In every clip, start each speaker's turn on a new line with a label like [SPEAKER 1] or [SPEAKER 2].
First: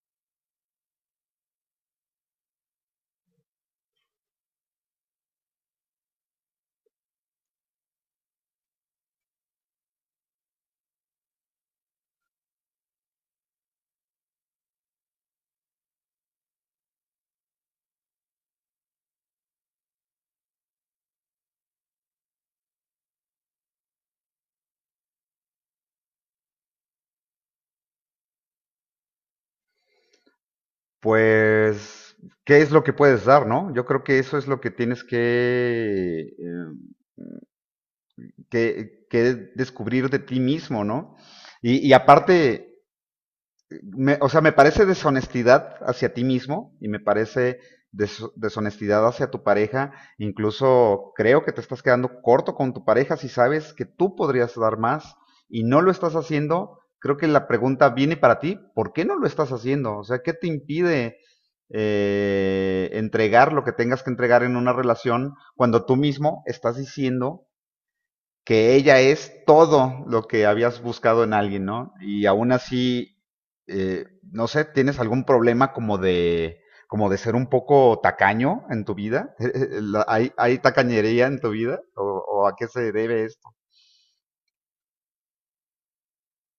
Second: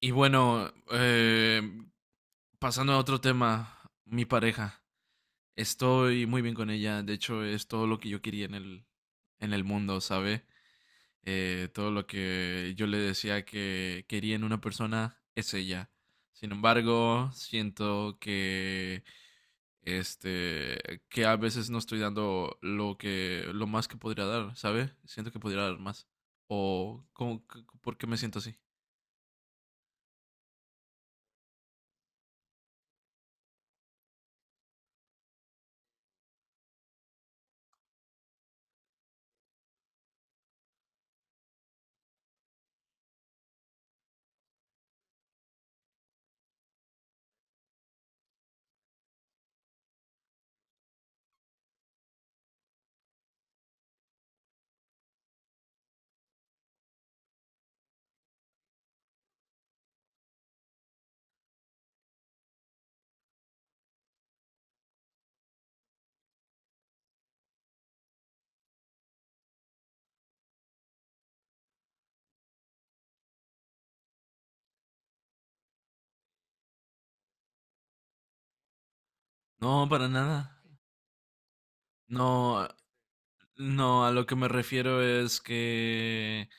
[SPEAKER 1] Y bueno, pasando a otro tema, mi pareja. Estoy muy bien con ella. De hecho, es todo lo que yo quería en el mundo, ¿sabe? Todo lo que yo le decía que quería en una persona es ella. Sin embargo, siento que este que a veces no estoy dando lo más que podría dar, ¿sabe? Siento que podría dar más. O ¿por qué me siento así?
[SPEAKER 2] Pues, ¿qué es lo que puedes dar, no? Yo creo que eso es lo que tienes que, que descubrir de ti mismo, ¿no? Y aparte, o sea, me parece deshonestidad hacia ti mismo y me parece deshonestidad hacia tu pareja. Incluso creo que te estás quedando corto con tu pareja si sabes que tú podrías dar más y no lo estás haciendo. Creo que la pregunta viene para ti. ¿Por qué no lo estás haciendo? O sea, ¿qué te impide, entregar lo que tengas que entregar en una relación cuando tú mismo estás diciendo que ella es todo lo que habías buscado en alguien, ¿no? Y aún así, eh, no sé, ¿tienes algún problema como de ser un poco tacaño en tu vida?
[SPEAKER 1] No, para
[SPEAKER 2] ¿Hay
[SPEAKER 1] nada.
[SPEAKER 2] tacañería en tu vida? O a qué
[SPEAKER 1] No,
[SPEAKER 2] se debe?
[SPEAKER 1] No, a lo que me refiero es que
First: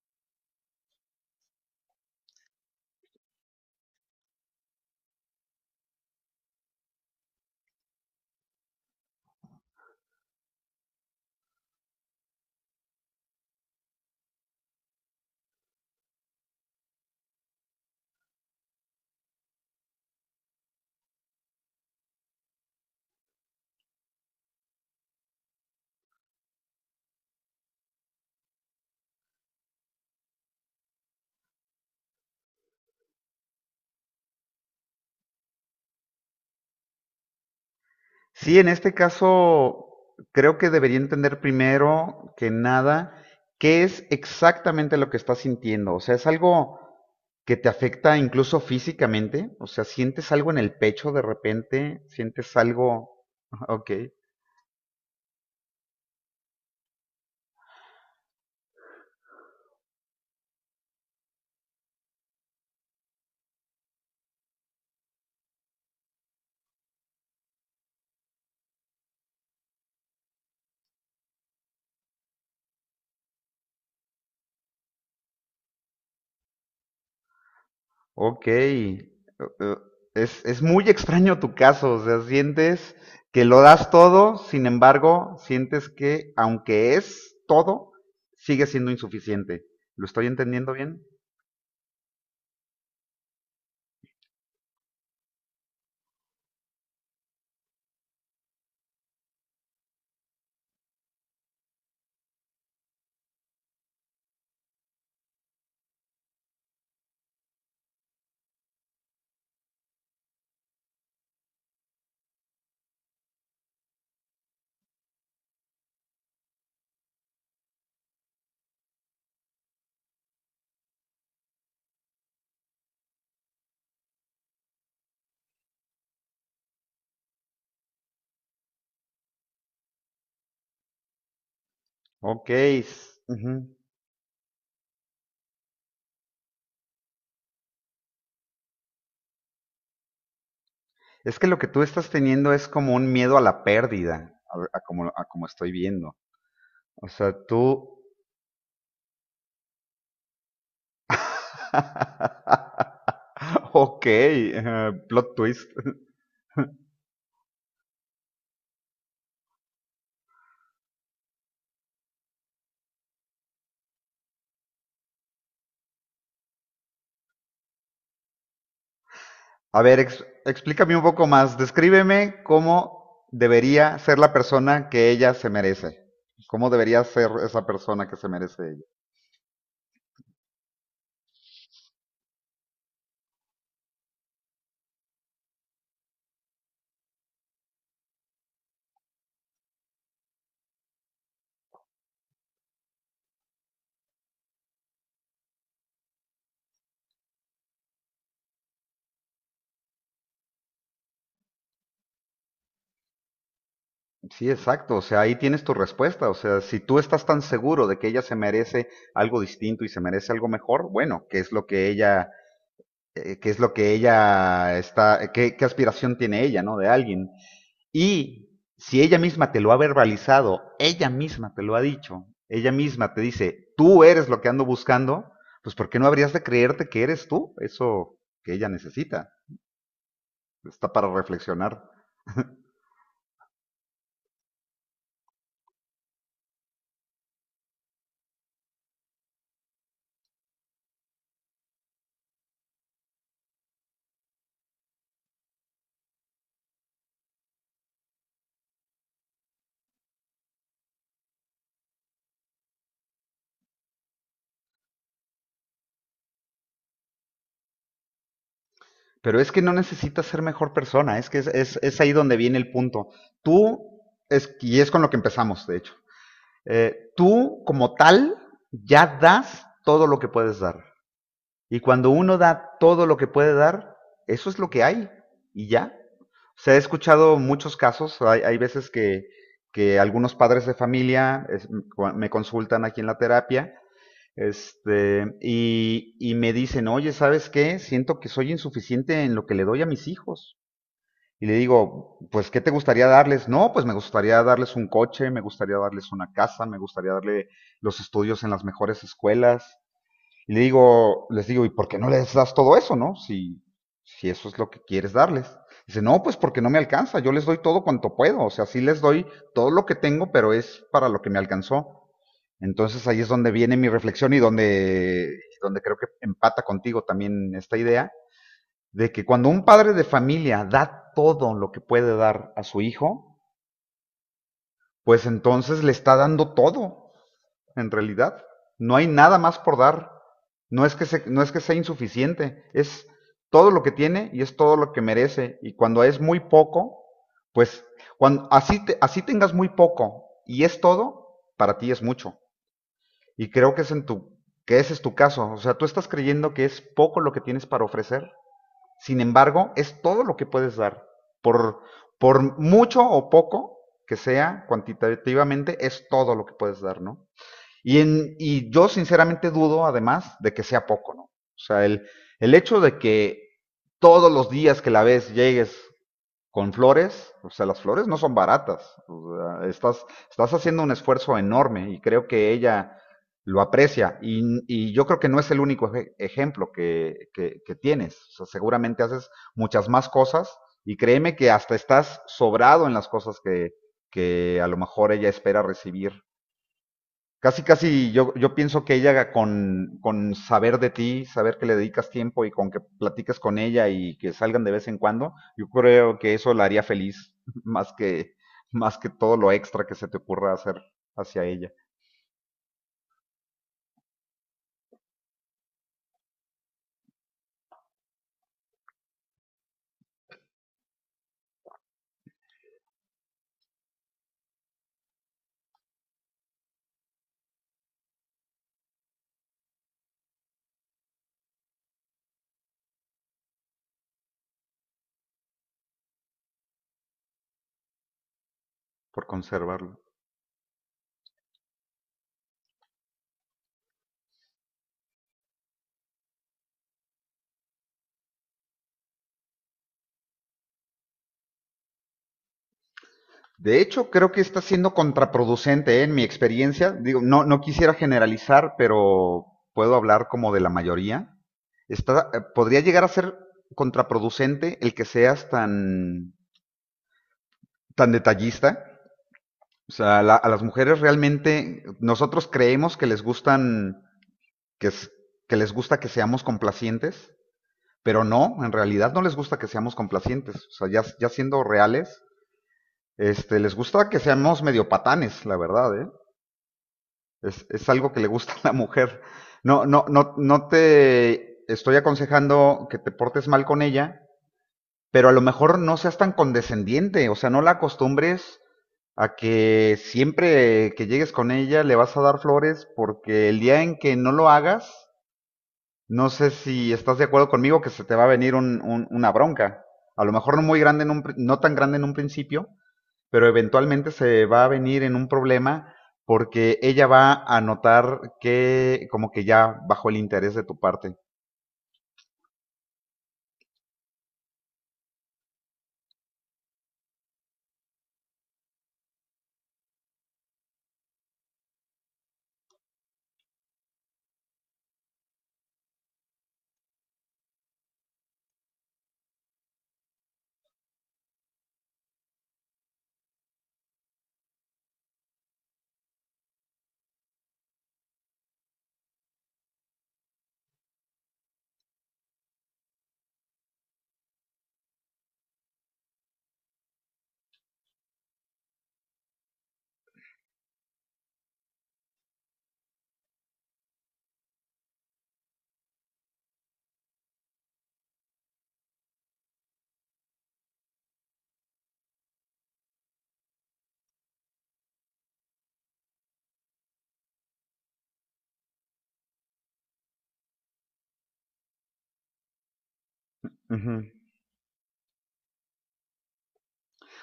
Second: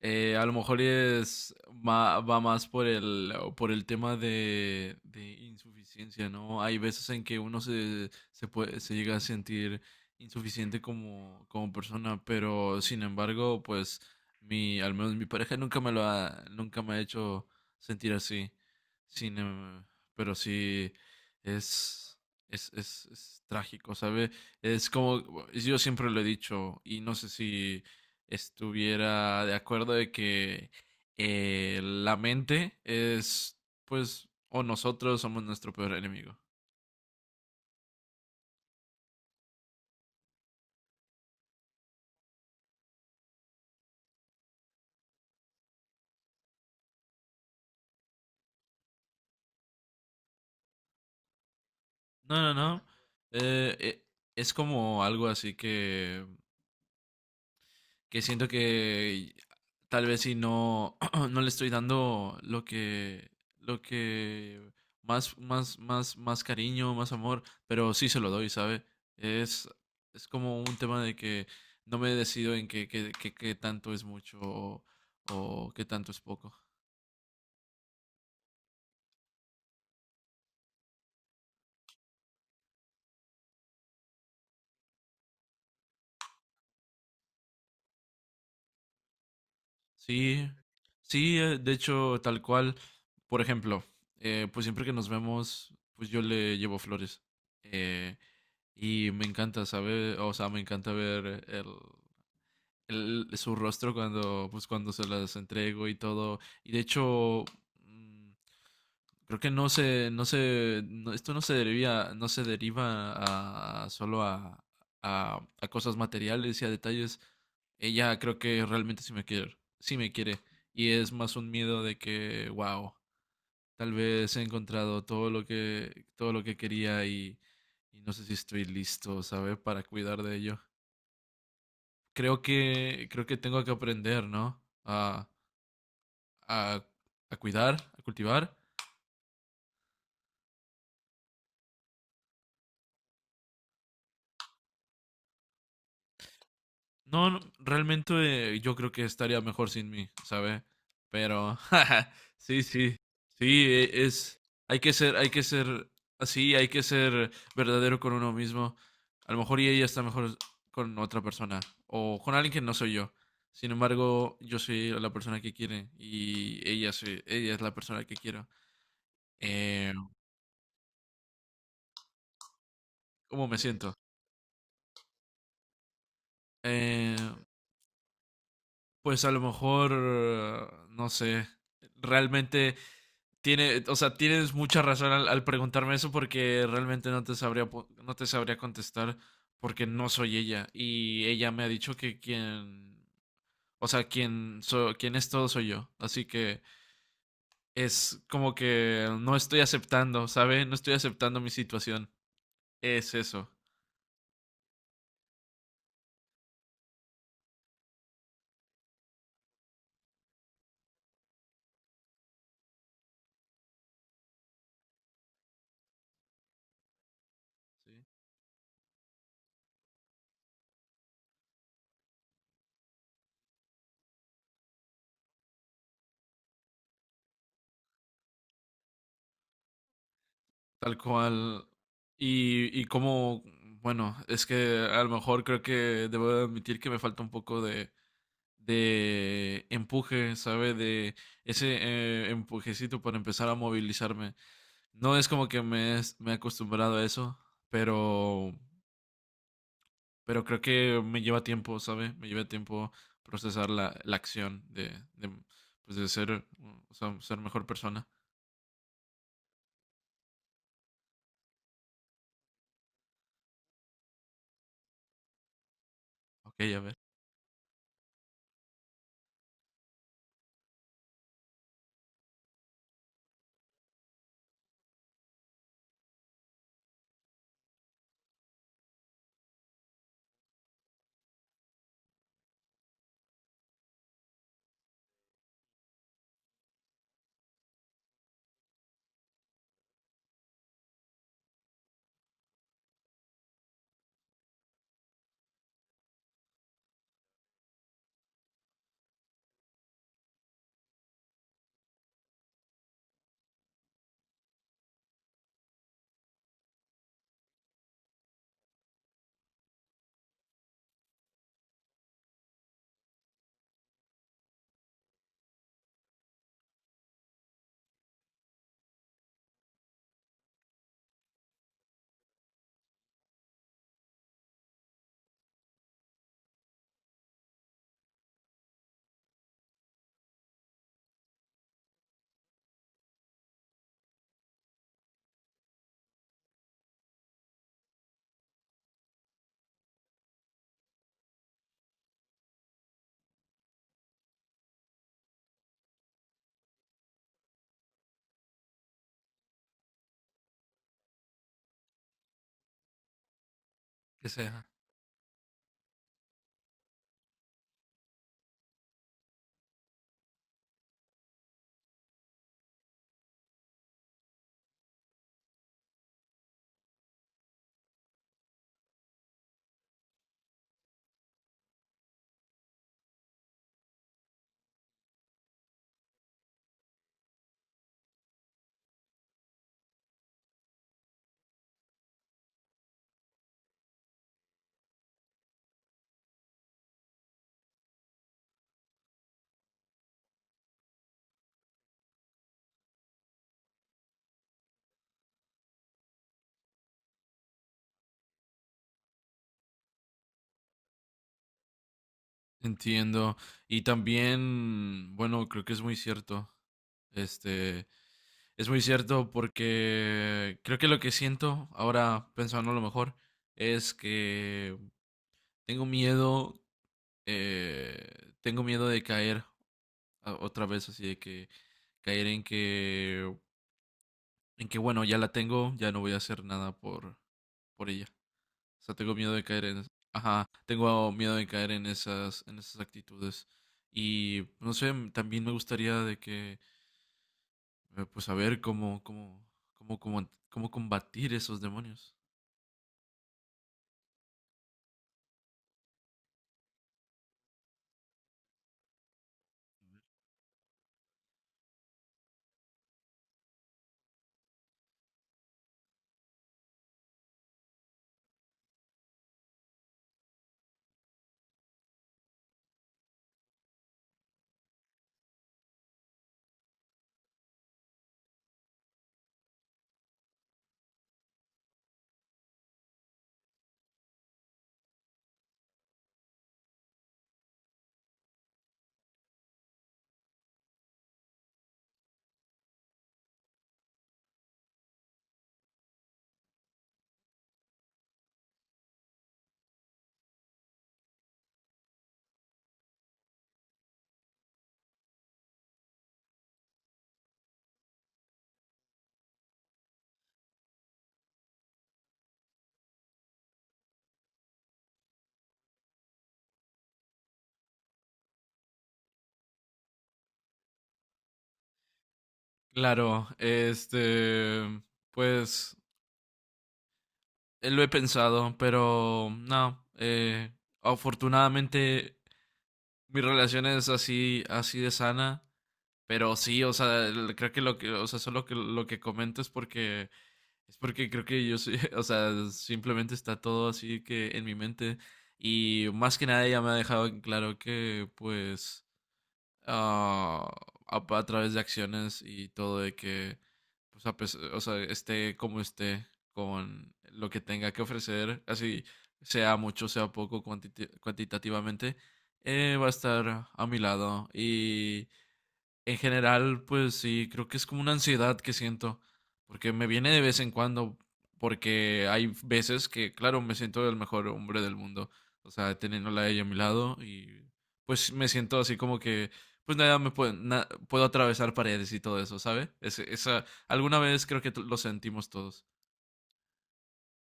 [SPEAKER 1] a lo mejor va más por el tema de insuficiencia, ¿no? Hay veces en que se puede, se llega a sentir insuficiente como persona, pero sin embargo, pues al menos mi pareja nunca me ha hecho sentir así. Sin, em- Pero sí es, es trágico, ¿sabe? Es como, yo siempre lo he dicho, y no sé si estuviera de acuerdo de que la mente es, pues, o nosotros somos nuestro peor enemigo.
[SPEAKER 2] Sí, en este caso creo que debería entender primero que nada qué es exactamente lo que estás sintiendo. O sea, es algo que te afecta incluso físicamente. O sea, sientes algo en el pecho de repente,
[SPEAKER 1] No, no,
[SPEAKER 2] sientes
[SPEAKER 1] no.
[SPEAKER 2] algo…
[SPEAKER 1] Eh,
[SPEAKER 2] Ok,
[SPEAKER 1] eh, es como algo así que siento que tal vez si no, no le estoy dando lo que más, más cariño, más amor, pero sí se lo doy, ¿sabe? Es, es como un tema de que no me decido en qué tanto es mucho o qué tanto es poco.
[SPEAKER 2] ok. Eh, es muy extraño tu caso. O sea, sientes que lo das todo, sin embargo, sientes que aunque es todo, sigue siendo insuficiente. ¿Lo estoy
[SPEAKER 1] Sí,
[SPEAKER 2] entendiendo bien?
[SPEAKER 1] sí, de hecho, tal cual, por ejemplo, pues siempre que nos vemos, pues yo le llevo flores. Eh, Y me encanta saber, o sea, me encanta ver su rostro cuando, pues, cuando se las entrego y todo. Y de hecho, mm, creo que no se, no se, no- esto no se deriva, a cosas materiales y a detalles. Ella creo que realmente sí me quiere, sí me quiere. Y es más un miedo de que, wow. Tal vez he encontrado todo lo que quería y no sé si estoy listo, ¿sabes? Para cuidar de ello.
[SPEAKER 2] Ok.
[SPEAKER 1] Creo que
[SPEAKER 2] Ujú.
[SPEAKER 1] tengo que aprender, ¿no? A, a cuidar, a cultivar.
[SPEAKER 2] Es que lo que tú estás teniendo es como un miedo a la pérdida, a como estoy viendo. O
[SPEAKER 1] No,
[SPEAKER 2] sea,
[SPEAKER 1] no,
[SPEAKER 2] tú…
[SPEAKER 1] realmente yo creo que estaría mejor sin mí, ¿sabe? Pero sí, sí, sí,
[SPEAKER 2] Ok,
[SPEAKER 1] es, hay
[SPEAKER 2] plot
[SPEAKER 1] que
[SPEAKER 2] twist.
[SPEAKER 1] ser así, hay que ser verdadero con uno mismo. A lo mejor y ella está mejor con otra persona o con alguien que no soy yo. Sin embargo, yo soy la persona que quiere y ella, ella es la persona que quiero.
[SPEAKER 2] A
[SPEAKER 1] Eh,
[SPEAKER 2] ver, explícame un poco más. Descríbeme cómo
[SPEAKER 1] ¿Cómo me siento?
[SPEAKER 2] debería ser la persona que ella se merece. ¿Cómo debería
[SPEAKER 1] Eh,
[SPEAKER 2] ser esa persona que se merece ella?
[SPEAKER 1] pues a lo mejor, no sé, realmente... O sea, tienes mucha razón al preguntarme eso porque realmente no te sabría, no te sabría contestar porque no soy ella y ella me ha dicho que quien, o sea, quien es todo soy yo. Así que es como que no estoy aceptando, ¿sabe? No estoy aceptando mi situación. Es eso.
[SPEAKER 2] Sí, exacto. O sea, ahí tienes tu respuesta. O sea, si tú estás tan seguro de que ella se merece algo distinto y se merece algo mejor, bueno, ¿qué es lo que ella, qué es lo que ella está, qué, qué aspiración tiene ella, ¿no? De alguien.
[SPEAKER 1] Sí.
[SPEAKER 2] Y si ella misma te lo ha verbalizado, ella misma te lo ha dicho, ella misma te dice, tú eres lo que ando buscando, pues ¿por qué no habrías de creerte que eres tú? Eso que ella necesita, está
[SPEAKER 1] Tal
[SPEAKER 2] para
[SPEAKER 1] cual.
[SPEAKER 2] reflexionar.
[SPEAKER 1] Y como, bueno, es que a lo mejor creo que debo admitir que me falta un poco de empuje, ¿sabe? De ese empujecito para empezar a movilizarme. No es como que me he acostumbrado a eso, pero, pero creo que me lleva tiempo, ¿sabe? Me lleva tiempo procesar la acción pues de ser, o sea, ser mejor persona.
[SPEAKER 2] Pero es que no necesitas ser mejor persona, es que es ahí donde viene el punto. Tú, es, y es con lo que empezamos, de hecho,
[SPEAKER 1] Ok, a ver.
[SPEAKER 2] tú como tal ya das todo lo que puedes dar. Y cuando uno da todo lo que puede dar, eso es lo que hay y ya. O sea, he escuchado muchos casos, hay veces que algunos padres de familia me consultan aquí en la terapia, este, y me dicen, oye, ¿sabes qué? Siento que soy insuficiente en lo que le doy a mis hijos. Y le digo, pues, ¿qué te gustaría darles? No, pues me gustaría darles un coche, me gustaría darles una casa, me gustaría darle los estudios en las mejores escuelas, y le digo, les digo, ¿y por qué no les das todo eso, no? Si, si eso es lo que quieres darles. Dice, no, pues porque no me alcanza, yo les doy todo cuanto puedo, o sea, sí les doy todo lo que tengo, pero es para lo que me alcanzó. Entonces ahí es donde viene mi reflexión y donde, donde creo que empata contigo también esta idea, de que cuando un padre de familia da todo lo que puede dar a su hijo, pues entonces le está dando todo, en realidad. No hay nada más por dar. No es que, no es que sea insuficiente, es todo lo que tiene y es todo lo que merece. Y cuando es muy poco, pues cuando así, así tengas muy poco y es todo, para ti es mucho. Y creo que, que ese es tu caso. O sea, tú estás creyendo que es poco lo que tienes para ofrecer. Sin embargo, es todo lo que puedes dar. Por, por mucho o poco que
[SPEAKER 1] Que
[SPEAKER 2] sea,
[SPEAKER 1] sea.
[SPEAKER 2] cuantitativamente es todo lo que puedes dar, ¿no? Y yo sinceramente dudo, además, de que sea poco, ¿no? O sea, el hecho de que todos los días que la ves llegues con flores, o sea, las flores no son baratas. O sea, estás haciendo un esfuerzo enorme y creo que ella lo aprecia. Y yo creo que no es el único ejemplo que, que tienes. O sea, seguramente haces muchas más cosas y créeme que hasta estás sobrado en las cosas que a lo mejor ella espera recibir. Casi, casi yo, yo pienso que ella con saber de ti, saber que le dedicas tiempo y con que platiques con ella y que salgan de vez en cuando, yo creo que eso la haría feliz, más que, más que todo lo extra que se te ocurra hacer hacia ella
[SPEAKER 1] Entiendo. Y también, bueno, creo que es muy cierto. Este, Es muy cierto porque creo que lo que siento ahora, pensando a lo mejor, es que tengo miedo, tengo miedo de caer otra vez, así de que caer en que bueno, ya la tengo, ya no voy a hacer nada por ella. O sea, tengo
[SPEAKER 2] por
[SPEAKER 1] miedo de caer en,
[SPEAKER 2] conservarlo.
[SPEAKER 1] ajá, tengo miedo de caer en esas actitudes. Y no sé, también me gustaría de que, pues, saber cómo combatir esos demonios.
[SPEAKER 2] De hecho, creo que está siendo contraproducente, ¿eh? En mi experiencia. Digo, no, no quisiera generalizar, pero puedo hablar como de la mayoría. Está, podría llegar a ser contraproducente el que seas tan, tan detallista. O sea, a las mujeres realmente nosotros creemos que les gustan que, que les gusta que seamos complacientes, pero no, en realidad no les gusta que seamos complacientes. O sea, ya, ya siendo reales, este, les gusta que seamos medio patanes, la verdad, ¿eh? Es algo que le gusta a la mujer. No, no, no, no te estoy aconsejando que te portes mal con ella, pero a lo mejor no seas tan condescendiente, o sea, no la acostumbres a que siempre que llegues con ella le vas a dar flores porque el día en que no lo hagas, no sé si estás de acuerdo conmigo que se te va a venir una bronca. A lo mejor no muy grande, en un no tan grande en un principio, pero eventualmente se va a venir en un problema porque ella va a notar que como que ya bajó el interés de tu parte.
[SPEAKER 1] Claro, este, pues lo he pensado, pero no, afortunadamente mi relación es así, así de sana, pero sí, o sea, creo que lo que, o sea, solo que lo que comento es porque creo que yo soy, o sea, simplemente está todo así que en mi mente y más que nada ella me ha dejado en claro que, pues, ah, a través de acciones y todo de que, pues, o sea, esté como esté con lo que tenga que ofrecer, así sea mucho, sea poco cuantitativamente, va a estar a mi lado y en general, pues sí, creo que es como una ansiedad que siento, porque me viene de vez en cuando, porque hay veces que, claro, me siento el mejor hombre del mundo, o sea, teniéndola a ella a mi lado y pues me siento así como que, pues nada, puedo atravesar paredes y todo eso, ¿sabe? Es, esa, alguna
[SPEAKER 2] Ujú.
[SPEAKER 1] vez creo que lo sentimos todos,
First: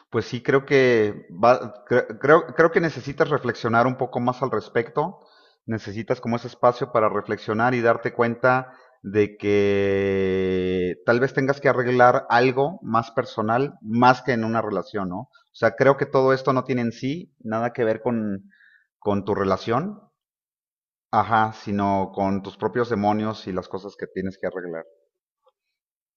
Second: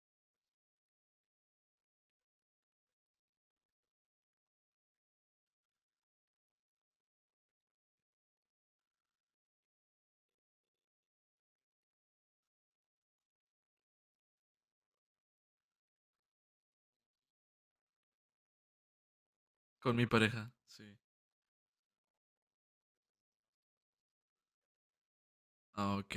[SPEAKER 2] Pues sí creo que va, creo, creo que necesitas reflexionar un poco más al respecto. Necesitas como ese espacio para reflexionar y darte cuenta de que tal vez tengas que arreglar algo más personal, más que en una relación, ¿no? O sea, creo que todo esto no tiene en sí nada que ver con tu
[SPEAKER 1] con
[SPEAKER 2] relación,
[SPEAKER 1] mi pareja, sí.
[SPEAKER 2] ajá, sino con tus propios demonios y las cosas que tienes que arreglar.
[SPEAKER 1] Ah, ok.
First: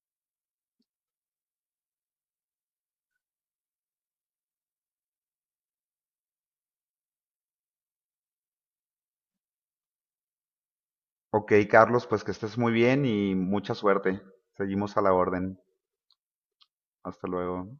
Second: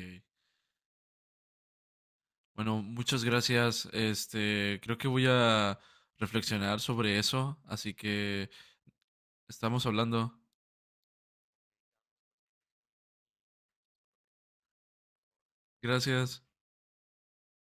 [SPEAKER 1] Bueno, muchas gracias, este, creo que voy a reflexionar sobre eso, así que estamos hablando.
[SPEAKER 2] Ok, Carlos, pues que estés muy bien y mucha suerte. Seguimos a la orden.
[SPEAKER 1] Gracias.
[SPEAKER 2] Hasta luego.